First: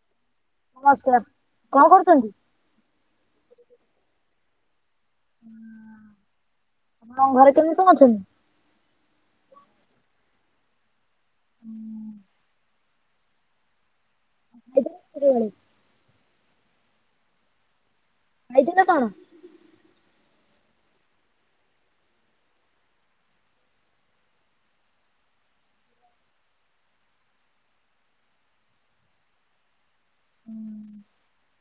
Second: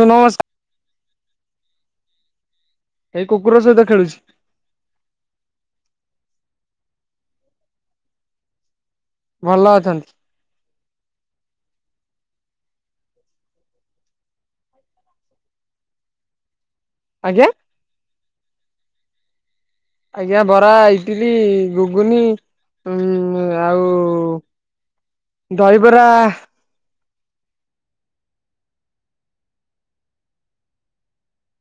ନୋଉ ନମସ୍କା ନମସ୍କାର କଣ କରୁଚନ୍ତି? ଏଇ କୁକୁର ସହିତ ଖେଳୁଚି। ଆପଣଙ୍କ ଘରେ କେମିତି କଣ ଅଛନ୍ତି? ଭଲ ଅଛନ୍ତି। ଉଁ। ଆଉ ଖାଇଥିଲେ କେତେଟା ବେଳେ? ଆଜ୍ଞା? ଖାଇଥିଲେ କଣ? ଆଜ୍ଞା ବରା, ଇଟିଲି, ଘୁଗୁନି ଉମ୍ ଆଉ ଦହିବରା ଉଁ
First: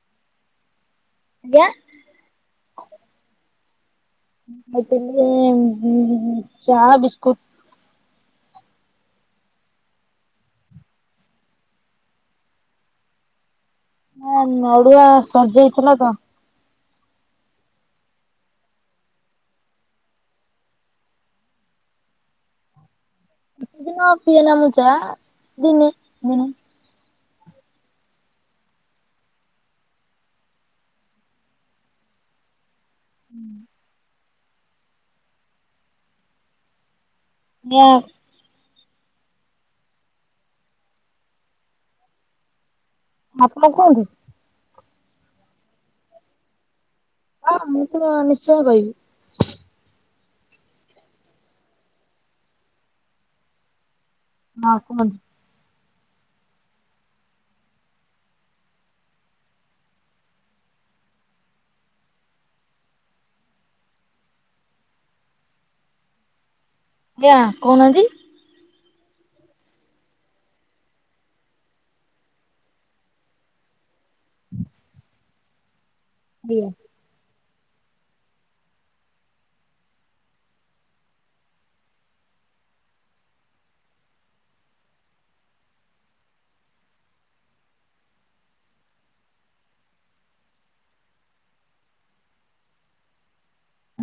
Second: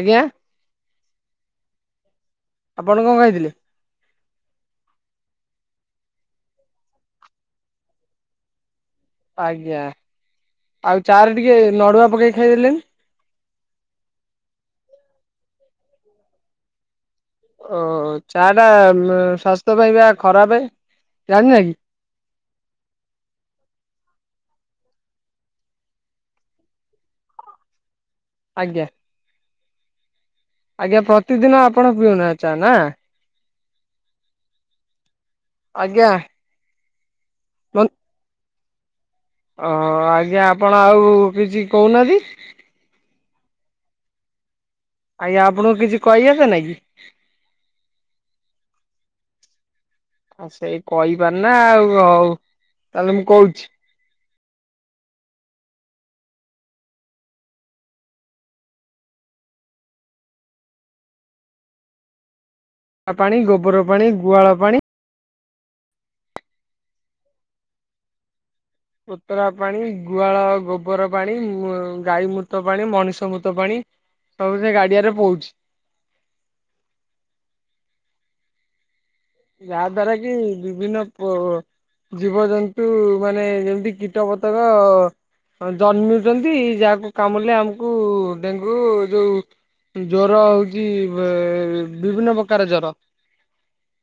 ଆଜ୍ଞା? ଆଜ୍ଞା? ଆପଣ କଣ ଖାଇଥିଲେ? ଉଁ ମତେ [inaudible] ଚା ବିସ୍କୁଟ। ଆଜ୍ଞା ଆଉ ଚାଆରେ ଟିକେ ନଡୁଆ ପକେଇ ଖାଇଦେଲେନି। ନା ନଡୁଆ ସରଯାଇଥିଲା ତ। ଓ ଚାଟା ଉମ ସ୍ୱାସ୍ଥ୍ୟ ପାଇଁ ପା ଖରାପେ। ଜାଣିନ କି? କ ପିଏନା ମୁଁ ଚାଆ ଦିନେ ଦିନେ। ଆଜ୍ଞା। ଆଜ୍ଞା ପ୍ରତିଦିନ ଆପଣ ପିଉନା ଚା ନା? ଆଜ୍ଞା। ନାଁ। ଓହୋ ଆଜ୍ଞା ଆପଣ ଆଉ କିଛି କୋହୁନାନ୍ତି। ଆପଣ କୁହନ୍ତୁ। ଆଜ୍ଞା ଆପଣଙ୍କୁ କିଛି କହି ଆସେ ନାଇ କି? ହଁ ମୁଁ ତ ନିଶ୍ଚୟ କହିବି। ଆ ସେଇ କହିପାରନା ଆଉ ହ ହୋଉ ତାହଲେ ମୁଁ କୋହୁଚି। ନା କୁହନ୍ତୁ। ଆ ପାଣି, ଗୋବର ପାଣି, ଗୁହାଳ ପାଣି। ଆଗିଁଆ କୋହୁନାହାନ୍ତି। କୋତରା ପାଣି, ଗୁହାଳ ଗୋବର ପାଣି, ଉଁ ଗାଈ ମୁତ ପାଣି, ମଣିଷ ମୁତ ପାଣି। ସବୁ ସେ ଗାଡିଆରେ ପଉଛି। ଇଏ ଯାହାଦ୍ଵାରା କି ବିଭିନ୍ନ ପ ଜୀବଜନ୍ତୁ ମାନେ ଯେମିତି କୀଟ ପତଙ୍ଗ ଅ ଜନ୍ମୁଚନ୍ତି ଯାହାକୁ କାମୁଡିଲେ ଆମକୁ ଡେଙ୍ଗୁ ଯୋଉ ଜର ହୋଉଛି ବିଭିନ୍ନ ପ୍ରକାର ଜର।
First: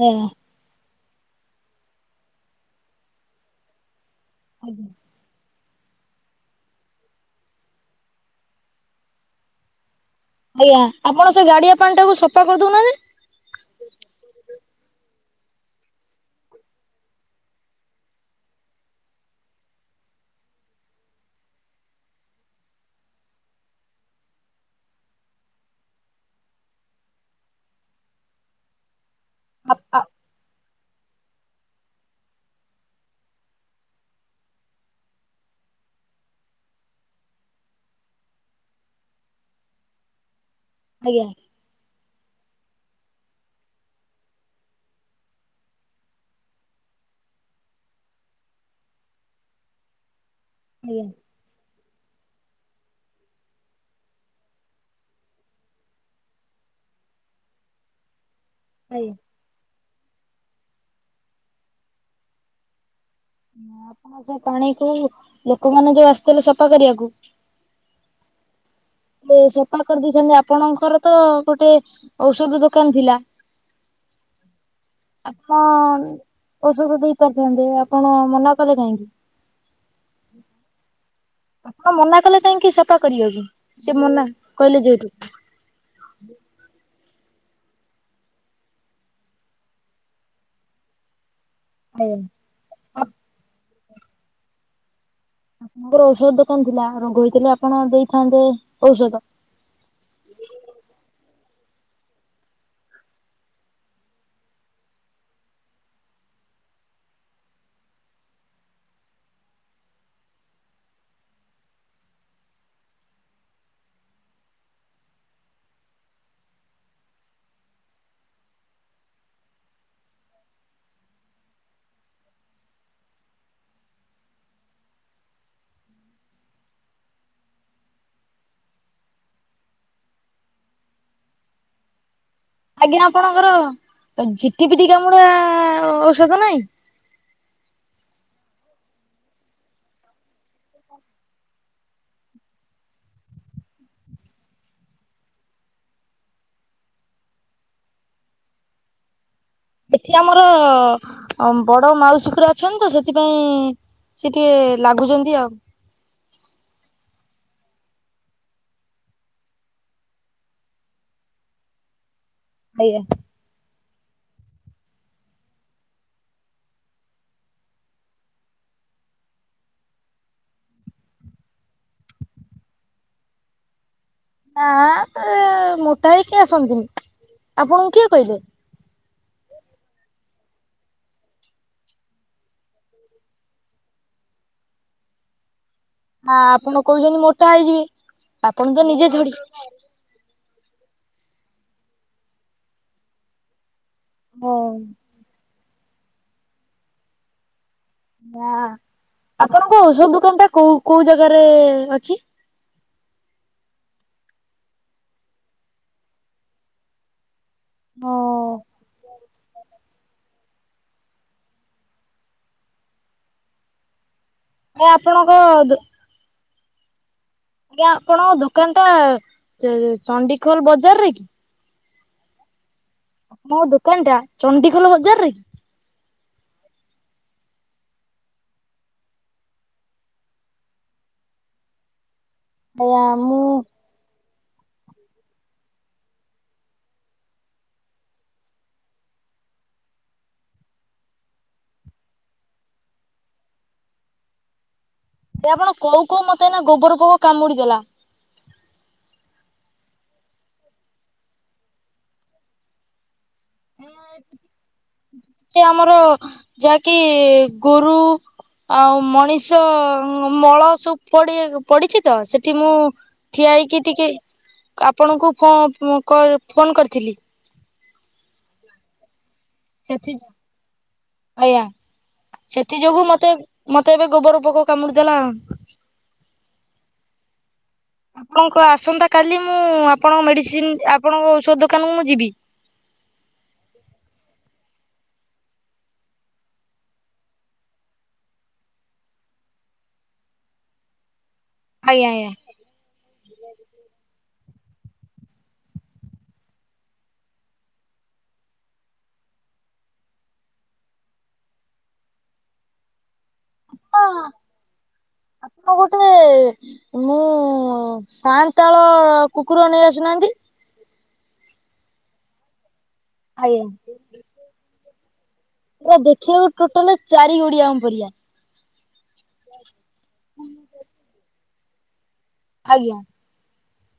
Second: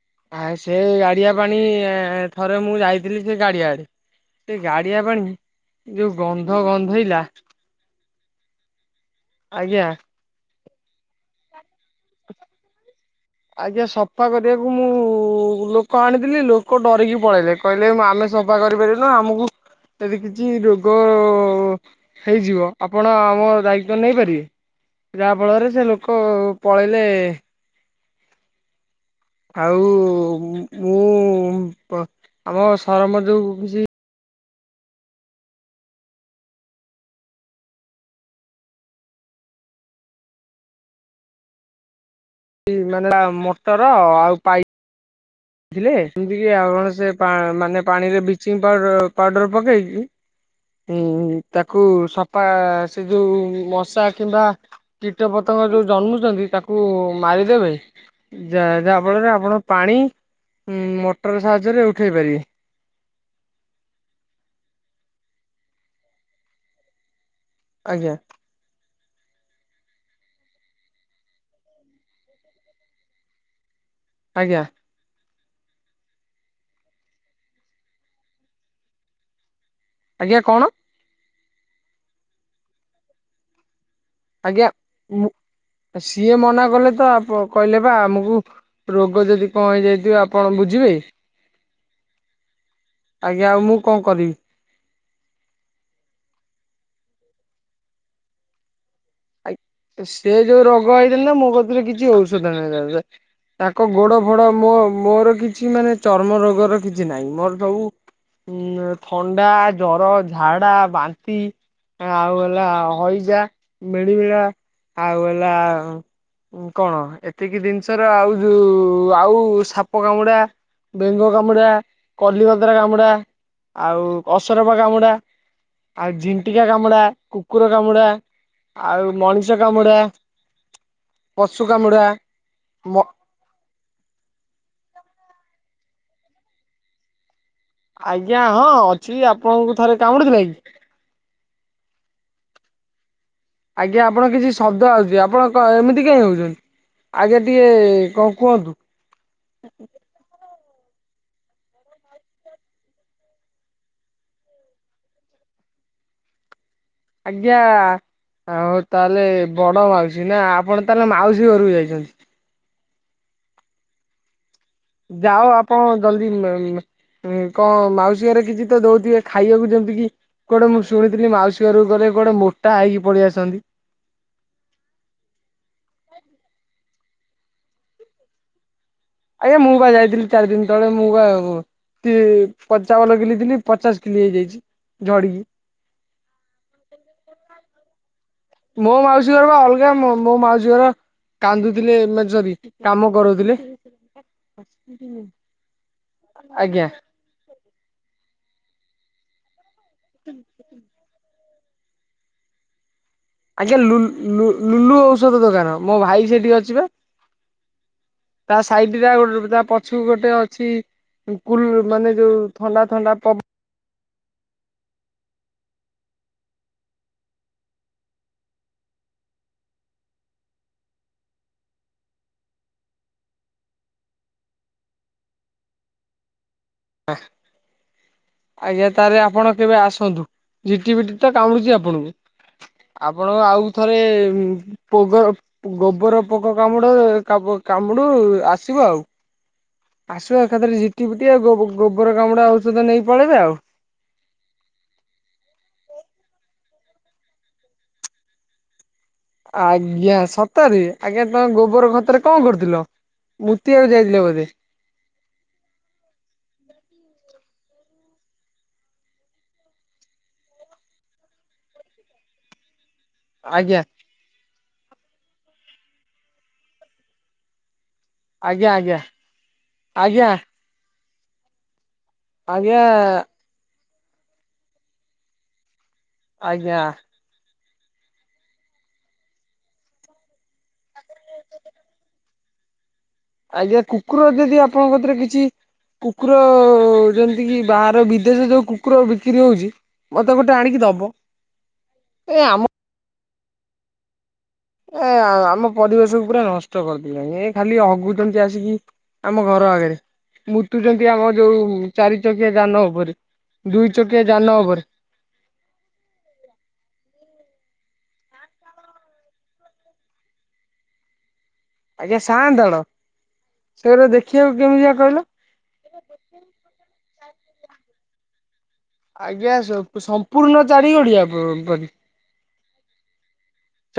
ଆଜ୍ଞା ଆ ସେ ଗାଡିଆ ପାଣି ଥରେ ମୁଁ ଯାଇଥିଲି ସେ ଗାଡିଆ ଆଡେ ସେ ଆଜ୍ଞା ଗାଡିଆ ପାଣି ଯୋଉ ଗନ୍ଧ ଗନ୍ଧେଇଲା ଆଜ୍ଞା। ଆଜ୍ଞା ଆପଣ ସେ ଗାଡିଆ ପାଣି ଟାକୁ ସଫା କରିଦଉନା ଆଜ୍ଞା ସଫା କରିବାକୁ ମୁଁ ଲୋକ ଆଣିଥିଲି ଲୋକ ଡରିକି ପଳେଇଲେ, କହିଲେ ଆମେ ସଫା କରିପାରି ନା ଆମକୁ ଯଦି କିଛି ରୋଗ ହେଇଯିବ ଆପଣ ଆମ ଦାୟିତ୍ୱ ନେଇପାରିବେ? ଯାହା ଫଳରେ ସେ ଲୋକ ପଳେଇଲେ ଆପ ଆଉ ଆପ ମୁଁ ଆମ ସରପଞ୍ଚ କି ଆଜ୍ଞା। ମାନେ ମଟର ଆଉ ପାଇପ୍ ବୁଝଥିଲେ ସେମିତି ଆପଣ ସେ ମାନେ ପା ପାଣିରେ ବ୍ଲିଚିଂ ପାଉଡର ପାଉଡର ପକେଇକି ଆଜ୍ଞା ହୁଁ ତା କୁ ସଫା ସେ ଯେଉଁ ମଶା କିମ୍ବା କୀଟ ପତଙ୍ଗ ଯେଉଁ ଜନ୍ମୁଛନ୍ତି ତାକୁ କୁ ମାରିଦେବେ ଯା ଆଜ୍ଞା ଯାହାଫଳରେ ଆପଣ ପାଣି ଉ ମଟର ସାହାଯ୍ୟରେ ଉଠେଇ ପାରିବେ। ଆପଣ ସେ ପାଣି କ ଲୋକମାନେ ଯୋଉ ଆସିଥିଲେ ସଫା କରିବାକୁ। ଆଜ୍ଞା। ସଫା କରିଦେଇଥାନ୍ତି ଆପଣଙ୍କର ତ ଗୋଟେ ଔଷଧ ଦୋକାନ ଥିଲା। ଆଜ୍ଞା। ଆପଣ ଔଷଧ ଦେଇ ପାରିଥାନ୍ତେ ଆପଣ ମନା କଲେ କାହିଁକି? ଆଜ୍ଞା କଣ? ଆପଣ ମନା କଲେ କାହିଁକି ସେବା କରିବାକୁ? ସେ ମନା ଆଜ୍ଞା କହିଲେ ଯେହେତୁ ମୁଁ ସିଏ ମନା କଲେ ତ ଆପ କହିଲେ ବା ଆମକୁ ରୋଗ ଯଦି କଣ ହେଇଯାଇଥିବ ଆପଣ ବୁଝିବେ। ହ ଆଜ୍ଞା ଆଉ ମୁଁ କଣ କରିବି? ଆପଣଙ୍କର ଔଷଧ ଦୋକାନ ଥିଲା ରୋଗହେଇଥିଲେ ଆପଣ ଦେଇଥାନ୍ତେ ଔଷଧ। ଆ ସେ ଯୋଉ ରୋଗ ହେଇଥିଲା ନା ମୋ କତିରେ କିଛି ଔଷଧ [unintelligible] ତାଙ୍କ ଗୋଡ ଫୋଡ ମୋ ମୋର କିଛି ମାନେ ଚର୍ମ ରୋଗର କିଛି ନାହିଁ, ମୋର ସବୁ ଉଁ ଥଣ୍ଡା ଜର ଝାଡା ବାନ୍ତି ଆଉ ହେଲା ହଇଜା ମିଳିମିଳା ଆଉ ହେଲା କଣ ଏତିକି ଜିନିଷ ର ଆଉ ଯୋଉ ଆଉ ସାପ କାମୁଡା ବେଙ୍ଗ କାମୁଡା କଲିଗଦ୍ରା କାମୁଡା ଆଉ ଅସରପା କାମୁଡା। ଆଉ ଝିଣ୍ଟିକା କାମୁଡା କୁକୁର କାମୁଡା ଆଉ ମଣିଷ ଷ କାମୁଡ଼ା ପଶୁ କାମୁଡ଼ା। ଆଜ୍ଞା ଆପଣଙ୍କର ଝିଟିପିଟି କାମୁଡା ହଁ ଔଷଧ ନାଇଁ? ଆଜ୍ଞା ହଁ ଅଛି ଆପଣଙ୍କୁ ଥରେ କାମୁଡ଼ି ଥିଲା କି? ଆଜ୍ଞା ଆପଣଙ୍କ କିଛି ଶବ୍ଦ ଆସଚି ଆପଣ ଏମିତି କହିଁ ହୋଉଚି? ଆଜ୍ଞା ଟିକେ କଣ କୁହନ୍ତୁ? ଏଠି ଆମର ବଡ ମାଉସୀ ଖୁରା ଅଛନ୍ତି ତ ସେଥିପାଇଁ ସେ ଟିକିଏ ଲାଗୁଛନ୍ତି ଆଉ। ଆଜ୍ଞା। ଆଉ ତାହେଲେ ବଡ ମାଉସୀ ନା ଆପଣ ତାହେଲେ ମାଉସୀ ଘରକୁ ଯାଇଛନ୍ତି? ଆଜ୍ଞା। ଯାଅ ଆପଣ ଜଲ୍ଦୀ [unintelligible] କଣ ମାଉସୀ ଘରେ କିଛି ତ ଦୋଉଥିବେ ଖାଇବାକୁ ଯେମିତି କିି ଗୋଟେ ମୁଁ ଶୁଣିଥିଲି ମାଉସୀ ଘକୁ ଗଲେ କୁଆଡେ ମୋଟା ହେଇକି ପଳେଇ ଆସନ୍ତି। ନା ତ ମୋଟା ହେଇକି କିଏ ଆସନ୍ତିନି, ଆପଣଙ୍କୁ କିଏ କହିଲେ? ଆରେ ମୁଁ ପା ଯାଇଥିଲି ଚାରି ଦିନ ତଳେ ମୁଁ ପା [inaudible] ପଞ୍ଚାବନ କିଲି ଥିଲି ପଚାଶ କିଲି ହେଇଯାଇଛି ଝଡିକି। ଆ-ଆ ଆପଣ କହୁଛନ୍ତି ମୋଟା ହେଇଯିବେ। ଆପଣ ତ ମୋ ନିଜେ ମାଉସୀ ଝଡି ଘର ପା ଅଲଗା ମୋ ମୋ ମାଉସୀ। ମାଉସୀ ଘର କାନ୍ଦୁଥିଲେ ମାନେ‌ ସରି କାମ କରଉଥିଲେ। ହଁ ଆଜ୍ଞା। ନା ଆପଣଙ୍କ ଔଷଧ ଦୋକାନଟା କୋଉ କୋଉ ଜାଗାରେ ଅଛି? ଆଜ୍ଞା ଲୁ-ଲୁ-ଲୁ-ଲୁଲୁ ଔଷଧ ଦୋକାନ ମୋ ଭାଇ ସେଠି ଅଛିି ପା ତା ହଁ ସାଇଟରେ ଆଉ ଗୋ [inaudible] ତା ପ [inaudible] ପଛୁକୁ ଗୋଟେ ଅଛି କୁଲ୍ ମାନେ ଯୋଉ ଥଣ୍ଡା ଥଣ୍ଡା ପବ୍ ଆ ଆପଣଙ୍କଅ-ଅ-ଅ ଦୋ ଆଜ୍ଞା ଆପଣଙ୍କ ଦୋକାନଟା ତ ଚଣ୍ଡିଖୋଲ ବଜାରରେ କି? [inaudible] ଦୋକାନଟା ଚଣ୍ଡିଖୋଲ ବଜାରରେ କି? ହ ଆଜ୍ଞା ତାହେଲେ ଆପଣ କେବେ ଆସନ୍ତୁ ଝିଟିପିଟି ତ କାମୁଡୁଛି ଆପଣଙ୍କୁ। ଆଜ୍ଞା ଆପଣ ମୁଁ ଆଉ ଥରେ ଉଁ ପୋକ ଗୋବର ପୋକ କାମୁଡୁ କା କାମୁଡୁ ଆସିବ ଆଉ। ଆସିବ ଏକାଥରେ ଝିଟିପିଟି ଆଉ ଗୋ ଗୋବର କାମୁଡା ଔଷଧ ନେଇ ପଳେଇବେ ଆଉ। ସେ ଆପଣ କହୁ କହୁ ମତେ ଏଇନା ଗୋବର ପୋକ କାମୁଡି ଦେଲା। ଆଜ୍ଞା ସତରେ? ଆଜ୍ଞା ତମେ ଗୋବର ଖତରେ କଣ କରୁଥିଲ? ମୁତିଆକୁ ଯାଇଥିଲେ ବୋଧେ [inaudible] ଆମର ଯାହାକି ଗୋରୁ ଆଉ ମଣିଷ ମଳ ସବୁ ପଡି ପଡିଛି ତ ସେଠି ମୁଁ ଠିଆ ଆଜ୍ଞା ହେଇକି ଟିକେ ଆପଣଙ୍କୁ ଫୋ କ ଫୋନ କରିଥିଲି। ଆଜ୍ଞା-ଆଜ୍ଞା, ସେଥି ଆଜ୍ଞା। ଆଜ୍ଞା ଆଜ୍ଞା ସେଥିଯୋଗୁ ମତେ ମତେ ଏବେ ଗୋବର ପୋକ କାମୁଡିଦେଲା। ଆଜ୍ଞା। ଆପଣଙ୍କ ଆସନ୍ତା କାଲି ମୁଁ ଆପଣଙ୍କ ମେଡିସିନ୍ ଆପଣଙ୍କ ଔଷଧ ଦୋକାନକୁ ମୁଁ ଯିବି। ହ [inaudible] ଆଜ୍ଞା କୁକୁର ଯଦି ଆପଣଙ୍କ କତିରେ କିଛି କୁକୁର ଯେମିତିକି ବାହାର ବିଦେଶରେ ଯୋଉ କୁକୁର ବିକ୍ରି ହଉଛି। ମତେ ଗୋଟେ ଆଣିକି ଦବ। ଆଜ୍ଞାା ଏ ଆଜ୍ଞା। ଆମ ଏ ଆମ ପରିବେଶକୁ ପୁରା ନଷ୍ଟ କରିଦେଲେଣି ଏ ଖାଲି ହଗୁଛନ୍ତି ଆସିକି ଆମ ଘର ଆଗରେ ମୁତୁଛନ୍ତି ଆମ ଯୋଉ ଚାରି ଚକିଆ ଯାନ ଉପରେ ଦୁଇ [inaudible] ଚକିଆ ଯାନ ଉପରେ ଆପଣ ଗୋଟେଏ-ଏ ମୁଁ ସାନ୍ତାଳ କୁକୁର ନେଇ ଆସୁନାହାନ୍ତି। ଆଜ୍ଞା ସାଆନ୍ତାଳ, ଆଜ୍ଞା ସେଗୁରା ଦେଖିବାକୁ କେମିତିଆ କହିଲ? ଆରେ ଦେଖିବାକୁ ଟୋଟାଲି ଚାରି ଗୋଡିଆଙ୍କ ପରିଆ ଆଜ୍ଞା ସ ସମ୍ପୂର୍ଣ୍ଣ ଚାରି ଗୋଡିଆ ପ-ପରି ଆଜ୍ଞା।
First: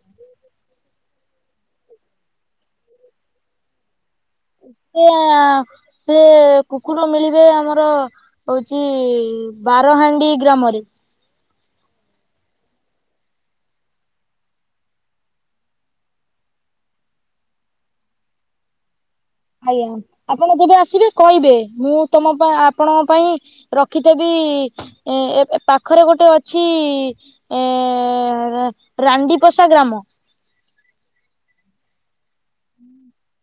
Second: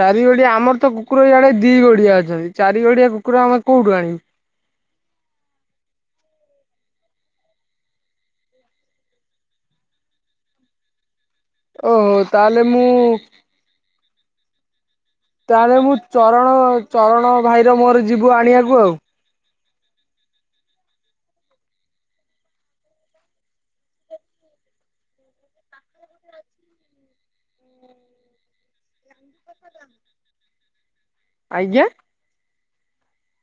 ଚାରି ଗୋଡିଆ ଆମର ତ କୁକୁର ଇଆଡେ ଦି ଗୋଡିଆ ଅଛନ୍ତି, ଚାରି ଗୋଡିଆ କୁକୁର ଆମେ କୋଉଠୁ ଆଣିବୁ? ହ [inaudible] ସେଏ-ଏ-ଏ ସେ କୁକୁର ମିଳିବେ ଆମର ହଉଛି ବାର [inaudible] ହାଣ୍ଡି ଗ୍ରାମରେ। ଓହୋଃ ତାହେଲେ ମୁଁ ତାହେଲେ ମୁଁ ଚରଣ ଚରଣ ଭାଇର ମୋର ଯିବୁ ଆଣିବାକୁ ଆଉ। ଆଜ୍ଞା, ଆପଣ ଯେବେ ଆସିବେ କହିବେ? ମୁଁ ତମ ପାଇଁ ଆପଣଙ୍କ ପାଇଁ ରଖିଥେବି ଏ ପାଖରେ ଗୋଟେ ଅଛି, ଏ-ଏଁ ରାଣ୍ଡି ପୋସା ଗ୍ରାମ ଆଜ୍ଞା? ହୁଁ [inaudible]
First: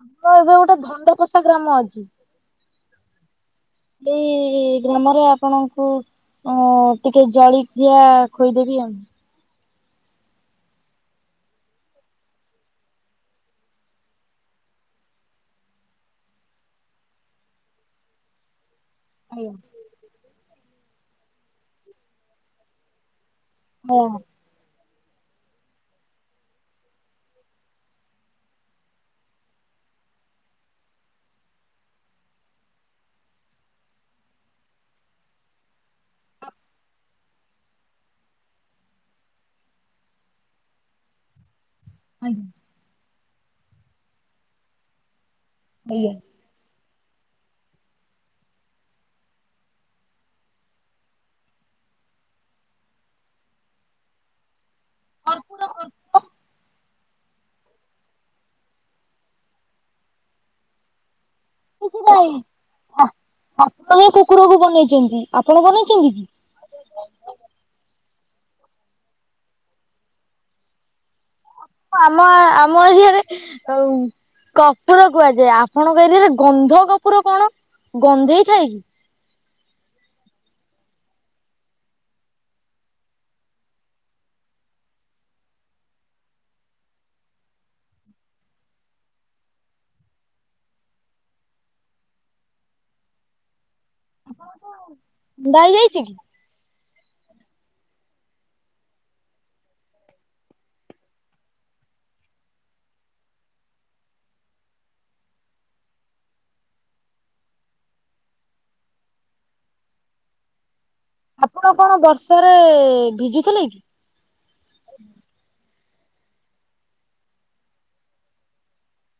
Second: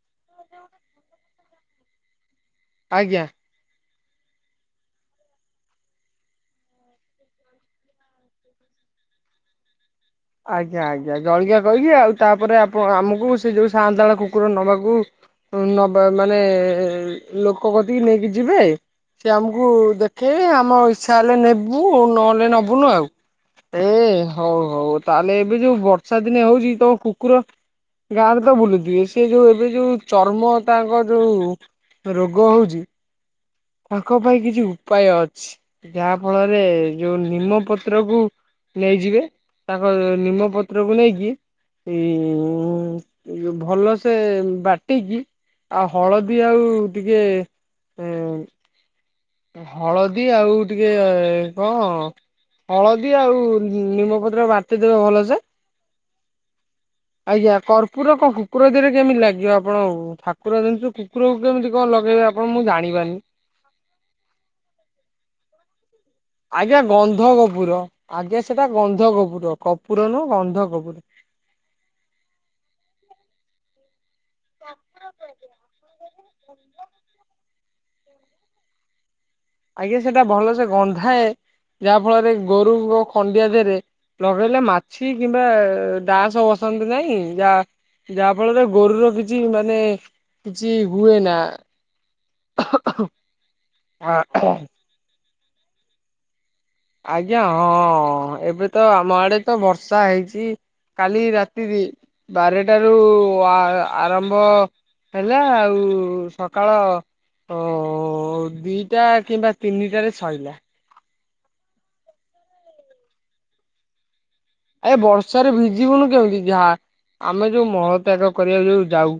ଆମର ଏବେ ଗୋଟେ, ଧଣ୍ଡକୋଷା ଗ୍ରାମ ଅଛି। ଆଜ୍ଞା। ଏଇ-ଇ ଇ ଗ୍ରାମରେ ଆପଣଙ୍କୁ ଅ, ଟିକେ ଜଳିଖିଆ ଖୋଇଦେବି ଆଉ ଆଜ୍ଞା ଆଜ୍ଞା, ଜଳିଖିଆ କହିକି! ଆଉ ତା'ପରେ ଆପ ଆମକୁ ସେ ଯୋଉଁ ସାଆନ୍ତାଳ କୁକୁର ନବାକୁ ନବା ମାନେ-ଏ ଲୋକକତିକି ନେଇକି ଯିବେ? ସେ ଆଜ୍ଞା ଆମକୁ ଦେଖେଇବେ, ଆମ ଇଚ୍ଛା ହେଲେ ନେବୁ ନହେଲେ ନବୁନୁ ଆଉ ଏ ଆଜ୍ଞା ହଉ ହଉ ତାହେଲେ, ଏବେ ଯୋଉ ବର୍ଷା ଦିନେ ହଉଛି। ତମ କୁକୁର ଗାଁରେ ତ ବୁଲୁଥିବେ। ସେ ଯୋଉ, ଏବେ ଯୋଉ ଚର୍ମ ତାଙ୍କ ଯୋଉ ରୋଗ ହଉଛି ତାଙ୍କ, ପାଇଁ କିଛି ଉପାୟ ଅଛି। ଯାହା ଫଳରେ ଯୋଉ ନିମପତ୍ରକୁ ନେଇଯିବେ, ତାଙ୍କ ନିମପତ୍ରକୁ ନେଇକି ଇ-ଇଁମ୍ ଏଉ ଭଲସେ ବାଟିକି ଆଉ, ଆଜ୍ଞା। ହଳଦୀ ଆଉ, ଟିକେ ଏଁ ହଳଦୀ ଆଉ, ଟିକେ-ଏ କଣ? ହଳଦୀ, ଆଉ ନିମପତ୍ର ବାଟିଦେବେ ଭଲସେ। ଆଜ୍ଞା, କର୍ପୁର କଣ କୁକୁର ଦିହରେ କେମିତି ଲାଗିବ? ଆପଣ ଠାକୁର ଜିନିଷକୁ କୁକୁରକୁ କେମିତି କଣ କିଛି ଲଗେଇବେ, ନାହିଁ ଆପଣ ମୁଁ ଠା ଜାଣିବାନି? ଠାକୁର ହିଁ କୁକୁରକୁ ବନେଇଚନ୍ତି। ଆପଣ ବନେଇ ଆଜ୍ଞା, ଗନ୍ଧକପୂର ଆଜ୍ଞା, ସେଟା ଗନ୍ଧକପୂର! କପୂର ନୁହଁ। ଗନ୍ଧକପୂର। ହଁ, ଆମ ଆମ ଏରିଆରେ ଅଉ କପୁର କୁହାଯାଏ। ଆପଣଙ୍କ ଏରିଆରେ ଗନ୍ଧକର୍ପୁର କଣ? ଗନ୍ଧେଇ ଥାଏ କି? ଆଜ୍ଞା, ସେଟା ଭଲସେ ଗନ୍ଧାଏ। ଯାହା ଫଳରେ ଗୋରୁକ ଖଣ୍ଡିଆ ଦେହରେ ଲଗେଇଲେ, ମାଛି କିମ୍ବା ଡାଆସ ବସନ୍ତି ନାଇଁ। ଯା ଯାହା ଫଳରେ, ଗୋରୁର କିଛି ମାନେ କିଛି ହୁଏ ନା। [inaudible] ଣ୍ଡା ହେଇଯାଇଛି କି? ଆଜ୍ଞା, ହଁ। ଏବେ ତ ଆମ ଆଡେ ତ ବର୍ଷା ହେଇଛି। କାଲି ରାତି ଦି, ବାରଟାରୁ ଆ-ଆରମ୍ଭ ହେଲା, ଆଉ ସକାଳ ଓ-ଓ ଦିଟା କିମ୍ବା ତିନିଟାରେ ସଇଲା। ଆପଣ କଣ ବର୍ଷାରେ-ଏ ଭିଜୁଥିଲେ କି? ଏ ବର୍ଷାରେ ଭିଜିବୁନୁ କେମିତି ଯାହା! ଆମେ ଯୋଉ ମଳ ତ୍ୟାଗ କରିବାକୁ ଯୋଉ ଯାଉ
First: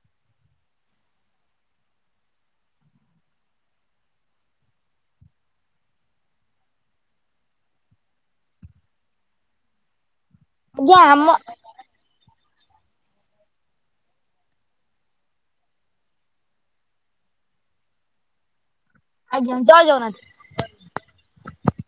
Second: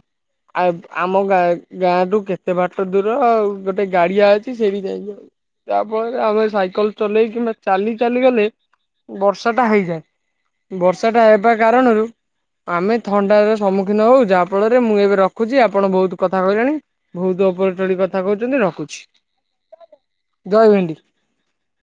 ଆବ୍-ଆମ ଗା-ଗାଁଠୁ କେତେ ବାଟ ଦୂର ଆଉ, ଗୋଟେ ଗାଡିଆ ଅଛି, ସେଇଠି ଯାଇକି ଆଉ। ତା'ପରେ ଆମେ ସାଇକେଲ ଚଲେଇ କିମ୍ବା ଚାଲି ଚାଲିଗଲେ ବର୍ଷା ଟା ହେଇଯାଏ। ଆଜ୍ଞା ବର୍ଷା ଟା ଆମ ହେବା କାରଣରୁ ଆମେ ଥଣ୍ଡାର ସମ୍ମୁଖୀନ ହଉ। ଯାହା, ଫଳରେ ମୁଁ ଏବେ ରଖୁଛି। ଆପଣ, ବହୁତ କଥା କହିଲେଣି ବହୁତ ଓପ [unintelligible] କଥା କହୁଛନ୍ତି, ରଖୁଛି। ଆଜ୍ଞା, ଜୟ ଜୟ ଭେଣ୍ଡି। ଜଗନ୍ନାଥ।